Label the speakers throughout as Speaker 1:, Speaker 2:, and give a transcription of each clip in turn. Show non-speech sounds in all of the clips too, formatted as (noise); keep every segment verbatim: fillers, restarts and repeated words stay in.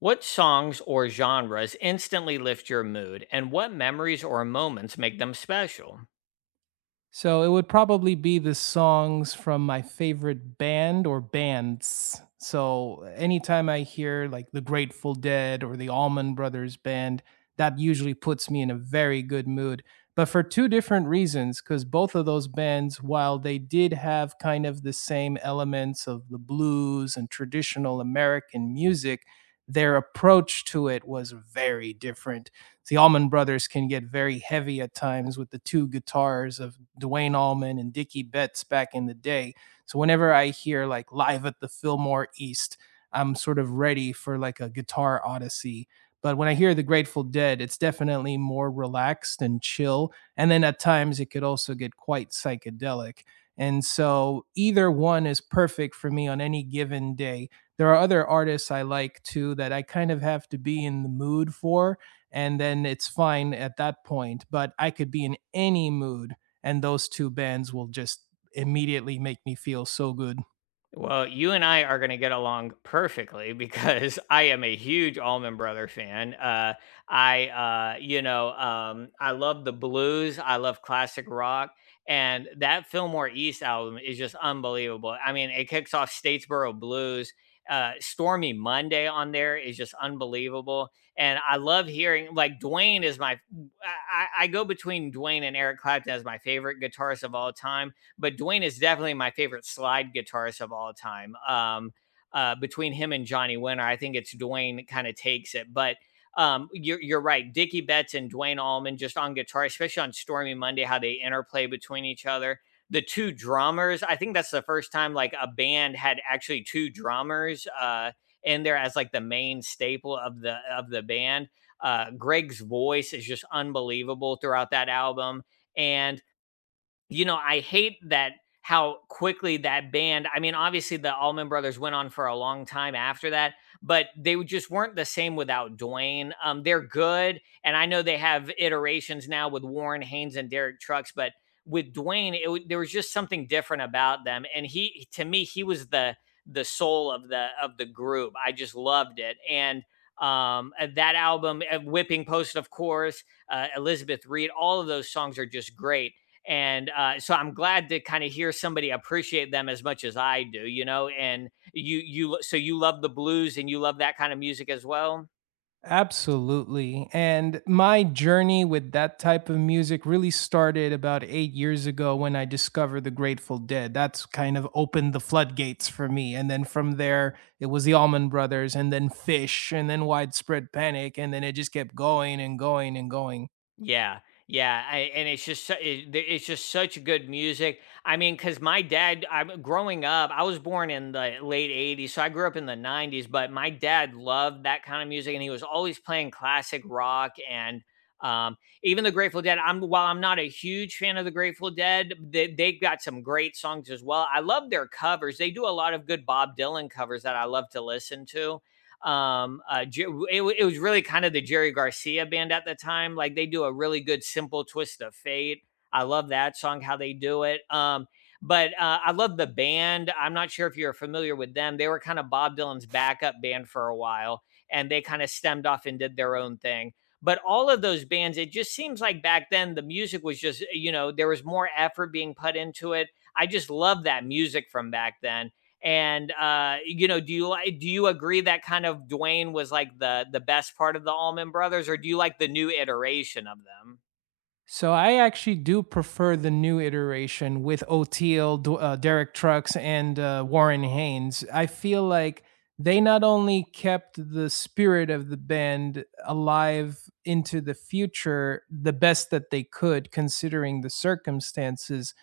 Speaker 1: What songs or genres instantly lift your mood, and what memories or moments make them special?
Speaker 2: So it would probably be the songs from my favorite band or bands. So anytime I hear like the Grateful Dead or the Allman Brothers band, that usually puts me in a very good mood. But for two different reasons, because both of those bands, while they did have kind of the same elements of the blues and traditional American music, their approach to it was very different. The Allman Brothers can get very heavy at times with the two guitars of Dwayne Allman and Dickie Betts back in the day. So whenever I hear like live at the Fillmore East, I'm sort of ready for like a guitar odyssey. But when I hear the Grateful Dead, it's definitely more relaxed and chill. And then at times it could also get quite psychedelic. And so either one is perfect for me on any given day. There are other artists I like too that I kind of have to be in the mood for, and then it's fine at that point. But I could be in any mood, and those two bands will just immediately make me feel so good.
Speaker 1: Well, you and I are going to get along perfectly because (laughs) I am a huge Allman Brother fan. Uh, I, uh, you know, um, I love the blues. I love classic rock, and that Fillmore East album is just unbelievable. I mean, it kicks off Statesboro Blues. Uh, Stormy Monday on there is just unbelievable, and I love hearing like Dwayne is my. I, I I go between Dwayne and Eric Clapton as my favorite guitarist of all time, but Dwayne is definitely my favorite slide guitarist of all time. Um, uh, between him and Johnny Winter, I think it's Dwayne kind of takes it. But um, you're, you're right. Dickie Betts and Dwayne Allman just on guitar, especially on Stormy Monday, how they interplay between each other. The two drummers, I think that's the first time like a band had actually two drummers uh, in there as like the main staple of the of the band. Uh, Greg's voice is just unbelievable throughout that album, and you know, I hate that how quickly that band, I mean, obviously, the Allman Brothers went on for a long time after that, but they w just weren't the same without Dwayne. Um, they're good, and I know they have iterations now with Warren Haynes and Derek Trucks, but with Dwayne, it w there was just something different about them, and he to me, he was the the soul of the of the group. I just loved it, and, um, uh, that album, uh, Whipping Post, of course, uh, Elizabeth Reed, all of those songs are just great, and uh, so I'm glad to kind of hear somebody appreciate them as much as I do, you know. And you you so you love the blues and you love that kind of music as well.
Speaker 2: Absolutely. And my journey with that type of music really started about eight years ago when I discovered the Grateful Dead. That's kind of opened the floodgates for me. And then from there, it was the Allman Brothers, and then Fish, and then Widespread Panic. And then it just kept going and going and going.
Speaker 1: Yeah, yeah, I, and it's just su- it, th- it's just such good music. I mean, because my dad, I'm growing up, I was born in the late eighties, so I grew up in the nineties. But my dad loved that kind of music, and he was always playing classic rock and um, even the Grateful Dead. I'm While I'm not a huge fan of the Grateful Dead, they they've got some great songs as well. I love their covers. They do a lot of good Bob Dylan covers that I love to listen to. Um, uh, it, it was really kind of the Jerry Garcia band at the time. Like they do a really good simple twist of fate. I love that song, how they do it. Um, but uh, I love the band. I'm not sure if you're familiar with them. They were kind of Bob Dylan's backup band for a while, and they kind of stemmed off and did their own thing. But all of those bands, it just seems like back then the music was just, you know, there was more effort being put into it. I just love that music from back then, and uh, you know, do you do you agree that kind of Dwayne was like the the best part of the Allman Brothers, or do you like the new iteration of them?
Speaker 2: So I actually do prefer the new iteration with O'Teal, D- uh, Derek Trucks, and uh, Warren Haynes. I feel like they not only kept the spirit of the band alive into the future the best that they could, considering the circumstances,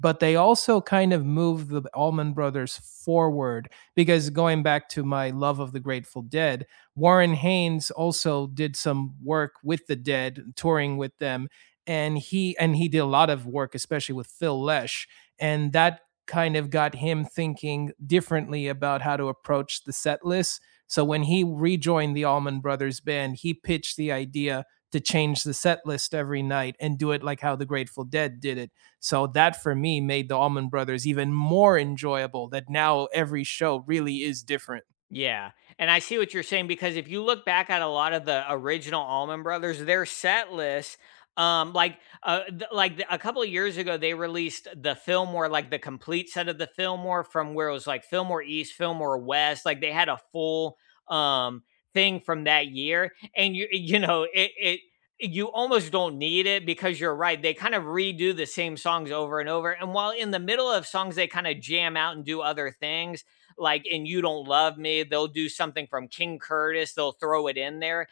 Speaker 2: but they also kind of moved the Allman Brothers forward. Because going back to my love of the Grateful Dead, Warren Haynes also did some work with the Dead, touring with them, and he and he did a lot of work, especially with Phil Lesh, and that kind of got him thinking differently about how to approach the set list. So when he rejoined the Allman Brothers band, he pitched the idea to change the set list every night and do it like how the Grateful Dead did it. So that for me made the Allman Brothers even more enjoyable, that now every show really is different.
Speaker 1: Yeah, and I see what you're saying because if you look back at a lot of the original Allman Brothers, their set list, um, like, uh, th- like the, a couple of years ago, they released the Fillmore, like the complete set of the Fillmore from where it was like Fillmore East, Fillmore West, like they had a full um thing from that year, and you eh, you know it it you almost don't need it because you're right, they kind of redo the same songs over and over, and while in the middle of songs they kind of jam out and do other things, like and you don't love me, they'll do something from King Curtis, they'll throw it in there.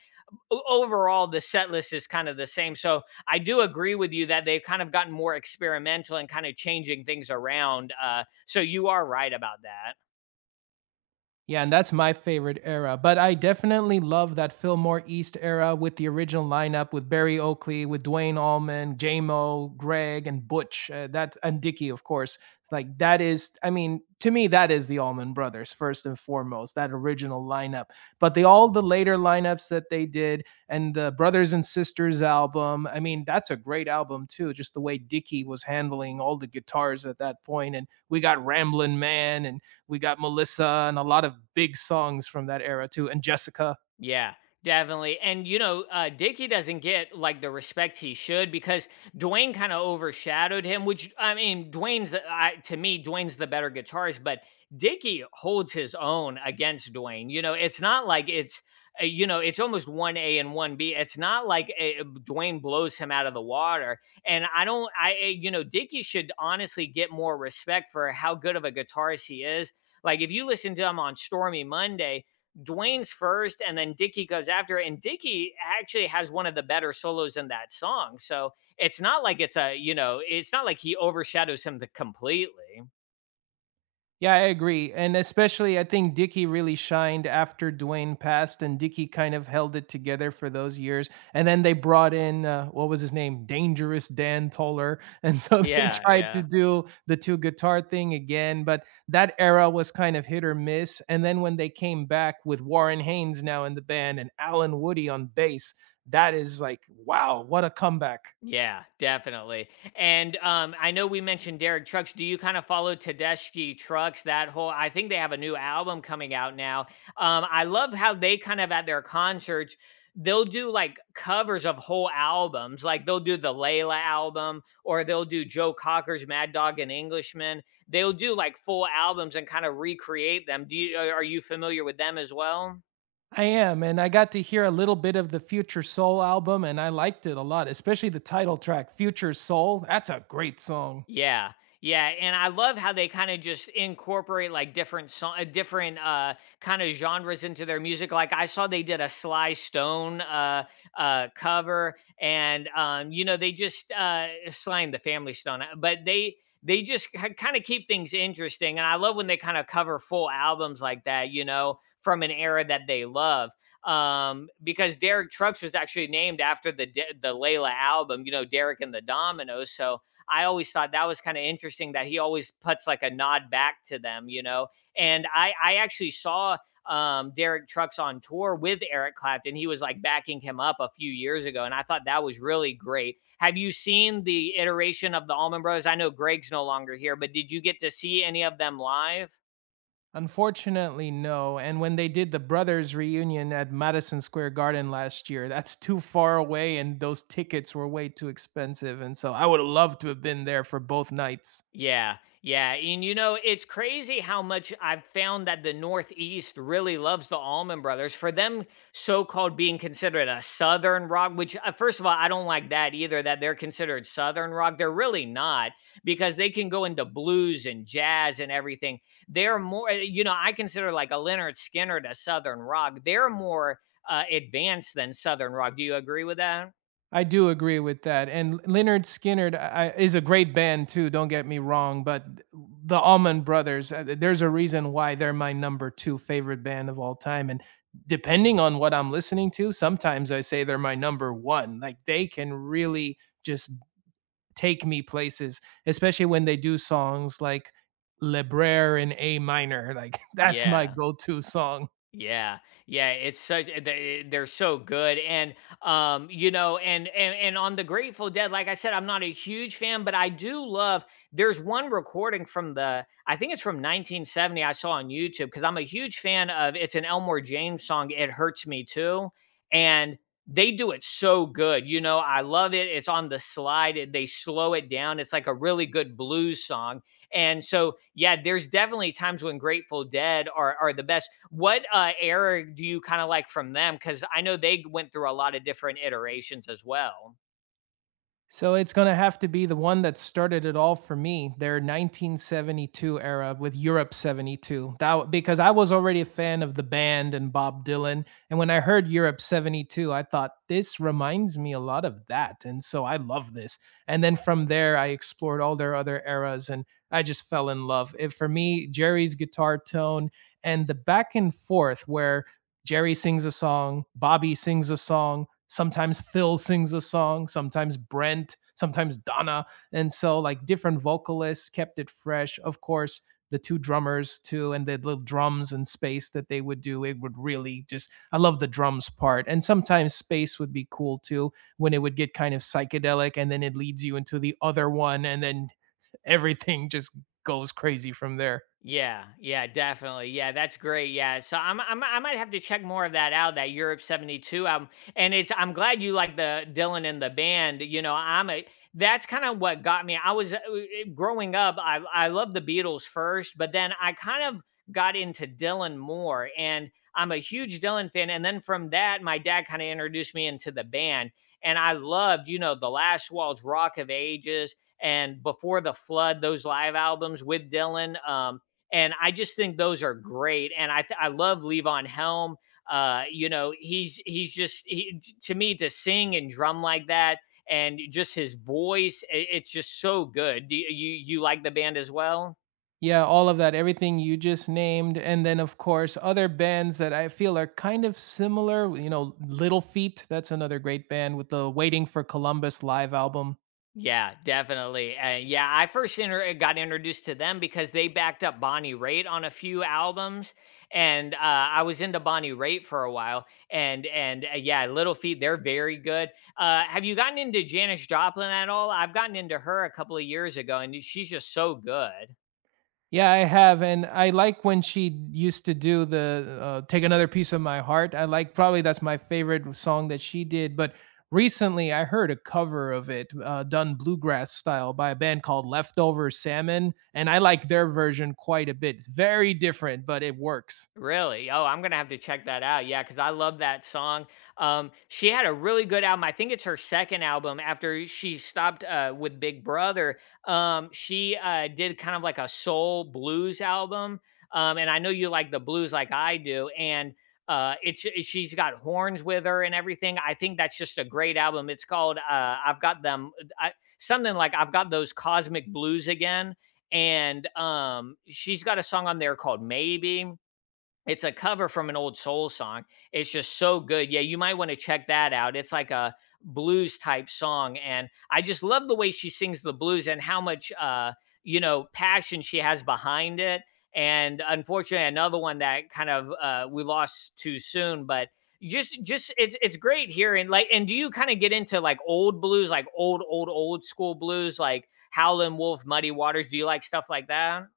Speaker 1: Overall, the set list is kind of the same, so I do agree with you that they've kind of gotten more experimental and kind of changing things around, uh, so you are right about that.
Speaker 2: Yeah, and that's my favorite era. But I definitely love that Fillmore East era with the original lineup with Barry Oakley, with Dwayne Allman, J M O, Greg, and Butch. Uh, that and Dickey, of course. It's like that is, I mean, to me, that is the Allman Brothers first and foremost. That original lineup. But the all the later lineups that they did, and the Brothers and Sisters album. I mean, that's a great album too. Just the way Dickey was handling all the guitars at that point, and we got Ramblin' Man and we got Melissa and a lot of big songs from that era too, and Jessica.
Speaker 1: Yeah, definitely. And you know, uh, Dickey doesn't get like the respect he should because Dwayne kind of overshadowed him. Which I mean, Dwayne's the- I, to me, Dwayne's the better guitarist, but Dickey holds his own against Dwayne. You know, it's not like it's uh, you know, it's almost one A and one B. It's not like uh, Dwayne blows him out of the water. And I don't, I uh, you know, Dickey should honestly get more respect for how good of a guitarist he is. Like if you listen to him on Stormy Monday, Dwayne's first, and then Dickey goes after it. And Dickey actually has one of the better solos in that song. So it's not like it's a, you know, it's not like he overshadows him the completely.
Speaker 2: Yeah, I agree. And especially, I think Dickey really shined after Dwayne passed, and Dickey kind of held it together for those years. And then they brought in, uh, what was his name? Dangerous Dan Toller. And so (laughs) they
Speaker 1: Yeah,
Speaker 2: tried to
Speaker 1: yeah.
Speaker 2: do the two guitar thing again. But that era was kind of hit or miss. And then when they came back with Warren Haynes now in the band and Alan Woody on bass, that is like, wow, what a comeback.
Speaker 1: Yeah, definitely. And um, I know we mentioned Derek Trucks. Do you kind of follow Tedeschi Trucks? That whole, I think they have a new album coming out now. Um, I love how they kind of at their concerts, they'll do like covers of whole albums. Like they'll do the Layla album, or they'll do Joe Cocker's Mad Dog and Englishman. They'll do like full albums and kind of recreate them. Do you are are you familiar with them as well?
Speaker 2: I am, and I got to hear a little bit of the Future Soul album, and I liked it a lot, especially the title track, Future Soul. That's a great song.
Speaker 1: Yeah. Yeah, and I love how they kinda just incorporate, like, different song uh, different, uh, kinda genres into their music, like, I saw they did a Sly Stone, uh, uh, cover, and, um, you know, they just, uh Sly and the Family Stone, uh, but they they just kinda keep things interesting, and I love when they kinda cover full albums like that, you know, from an era that they love, um, because Derek Trucks was actually named after the De the Layla album, you know, Derek and the Dominoes, so, I always thought that was kind of interesting that he always puts like a nod back to them, you know. And I I actually saw um, Derek Trucks on tour with Eric Clapton. He was like backing him up a few years ago, and I thought that was really great. Have you seen the iteration of the Allman Brothers? I know Greg's no longer here, but did you get to see any of them live?
Speaker 2: Unfortunately, no. And when they did the Brothers reunion at Madison Square Garden last year, that's too far away, and those tickets were way too expensive. And so I would have loved to have been there for both nights.
Speaker 1: Yeah, yeah, and you know, it's crazy how much I've found that the Northeast really loves the Allman Brothers. For them so-called being considered a Southern rock, which, uh, first of all, I don't like that either, that they're considered Southern rock. They're really not because they can go into blues and jazz and everything. They're more, uh, you know, I consider like a Leonard Skinner to Southern rock. They're more uh, advanced than Southern rock. Do you agree with that?
Speaker 2: I do agree with that. And Leonard Skinner I, is a great band too. Don't get me wrong, but the Allman Brothers, uh, there's a reason why they're my number two favorite band of all time. And depending on what I'm listening to, sometimes I say they're my number one. Like they can really just take me places, especially when they do songs like Le Braire in A minor. Like (laughs) that's my
Speaker 1: Yeah.
Speaker 2: go-to song.
Speaker 1: Yeah, yeah, it's such uh, they- eh, They're so good, and um, you know, and and and on the Grateful Dead, like I said, I'm not a huge fan, but I do love. There's one recording from the, I think it's from nineteen seventy. I saw on YouTube because I'm a huge fan of. It's an Elmore James song. It hurts me too, and they do it so good. You know, I love it. It's on the slide. And They slow it down. It's like a really good blues song, and so, yeah, there's definitely times when Grateful Dead are are the best. What uh, era do you kind of like from them? Because I know they went through a lot of different iterations as well.
Speaker 2: So it's going to have to be the one that started it all for me, their nineteen seventy-two era with Europe seventy-two. That w- because I was already a fan of the band and Bob Dylan, and when I heard Europe seventy-two, I thought this reminds me a lot of that, and so I love this. And then from there I explored all their other eras and I just fell in love. It, for me, Jerry's guitar tone and the back and forth where Jerry sings a song, Bobby sings a song, sometimes Phil sings a song, sometimes Brent, sometimes Donna. And so, like, different vocalists kept it fresh. Of course, the two drummers, too, and the little drums and space that they would do. It would really just, I love the drums part. And sometimes space would be cool, too, when it would get kind of psychedelic and then it leads you into the other one. And then (laughs) everything just goes crazy from there.
Speaker 1: Yeah, yeah, definitely. Yeah, that's great. Yeah, so I'm, I'm I might have to check more of that out. That Europe 'seventy-two album, and it's I'm glad you like the Dylan and the band. You know, I'm a that's kind of what got me. I was uh, uh, growing up. I I loved the Beatles first, but then I kind of got into Dylan more, and I'm a huge Dylan fan. And then from that, my dad kind of introduced me into the band, and I loved you know the Last Waltz, Rock of Ages, and Before the Flood. Those live albums with Dylan. Um, and I just think those are great. And I th- I love Levon Helm. Uh, you know, he's he's just he, to me to sing and drum like that, and just his voice, i- it's just so good. Do you you, you like the band as well?
Speaker 2: Yeah, all of that, everything you just named. And then, of course, other bands that I feel are kind of similar. You know, Little Feat, that's another great band with the Waiting for Columbus live album.
Speaker 1: Yeah, definitely. Uh, yeah, I first inter- got introduced to them because they backed up Bonnie Raitt on a few albums, and uh, I was into Bonnie Raitt for a while. And and uh, yeah, Little feat, they're very good. Uh, have you gotten into Janis Joplin at all? I've gotten into her a couple of years ago, and she's just so good.
Speaker 2: Yeah, I have. And I like when she used to do the uh, Take Another Piece of My Heart. I like, probably that's my favorite song that she did. But recently I heard a cover of it uh, done bluegrass style by a band called Leftover Salmon. And I like their version quite a bit. It's very different, but it works.
Speaker 1: Really? Oh, I'm gonna have to check that out. Yeah, because I love that song. Um, she had a really good album. I think it's her second album after she stopped uh, with Big Brother. Um, she uh, did kind of like a soul blues album, um, and I know you like the blues like I do. And uh, it's it- she's got horns with her and everything. I think that's just a great album. It's called uh, I've Got Them I, something like I've Got Those Cosmic Blues Again. And um, she's got a song on there called Maybe, it's a cover from an old soul song. It's just so good. Yeah, you might want to check that out. It's like a blues type song. And I just love the way she sings the blues and how much, uh, you know, passion she has behind it. And unfortunately, another one that kind of uh, we lost too soon, but just just it's it's great hearing like, and do you kind of get into like old blues, like old old old school blues, like Howlin' Wolf, Muddy Waters, do you like stuff like that?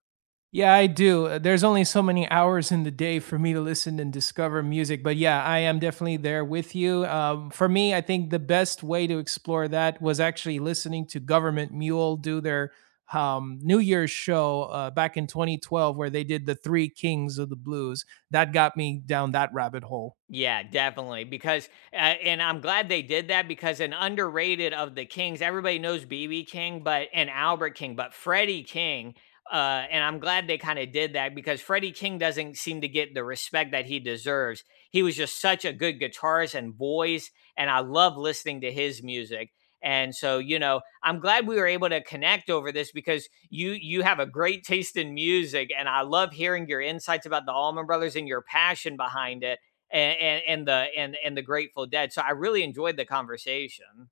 Speaker 2: Yeah, I do. Uh, There's only so many hours in the day for me to listen and discover music. But yeah, I am definitely there with you. Um, for me, I think the best way to explore that was actually listening to Government Mule do their um, New Year's show uh, back in twenty twelve, where they did the Three Kings of the Blues. That got me down that rabbit hole.
Speaker 1: Yeah, definitely. Because uh, and I'm glad they did that because an underrated of the Kings, everybody knows B B King, but and Albert King, but Freddie King. Uh, and I'm glad they kind of did that because Freddie King doesn't seem to get the respect that he deserves. He was just such a good guitarist and voice, and I love listening to his music. And so, you know, I'm glad we were able to connect over this because you you have a great taste in music, and I love hearing your insights about the Allman Brothers and your passion behind it, and, and and the and and the Grateful Dead. So I really enjoyed the conversation.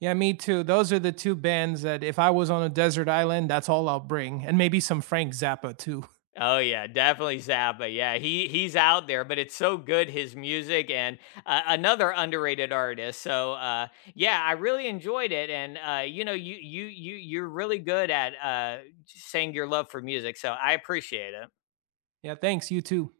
Speaker 2: Yeah, me too. Those are the two bands that if I was on a desert island, that's all I'll bring. And maybe some Frank Zappa too. (laughs)
Speaker 1: Oh yeah, definitely Zappa. Yeah, he he's out there, but it's so good his music, and uh, another underrated artist. So uh, yeah, I really enjoyed it, and uh, you know, you you you you're really good at uh, saying your love for music. So I appreciate it.
Speaker 2: Yeah, thanks. You too.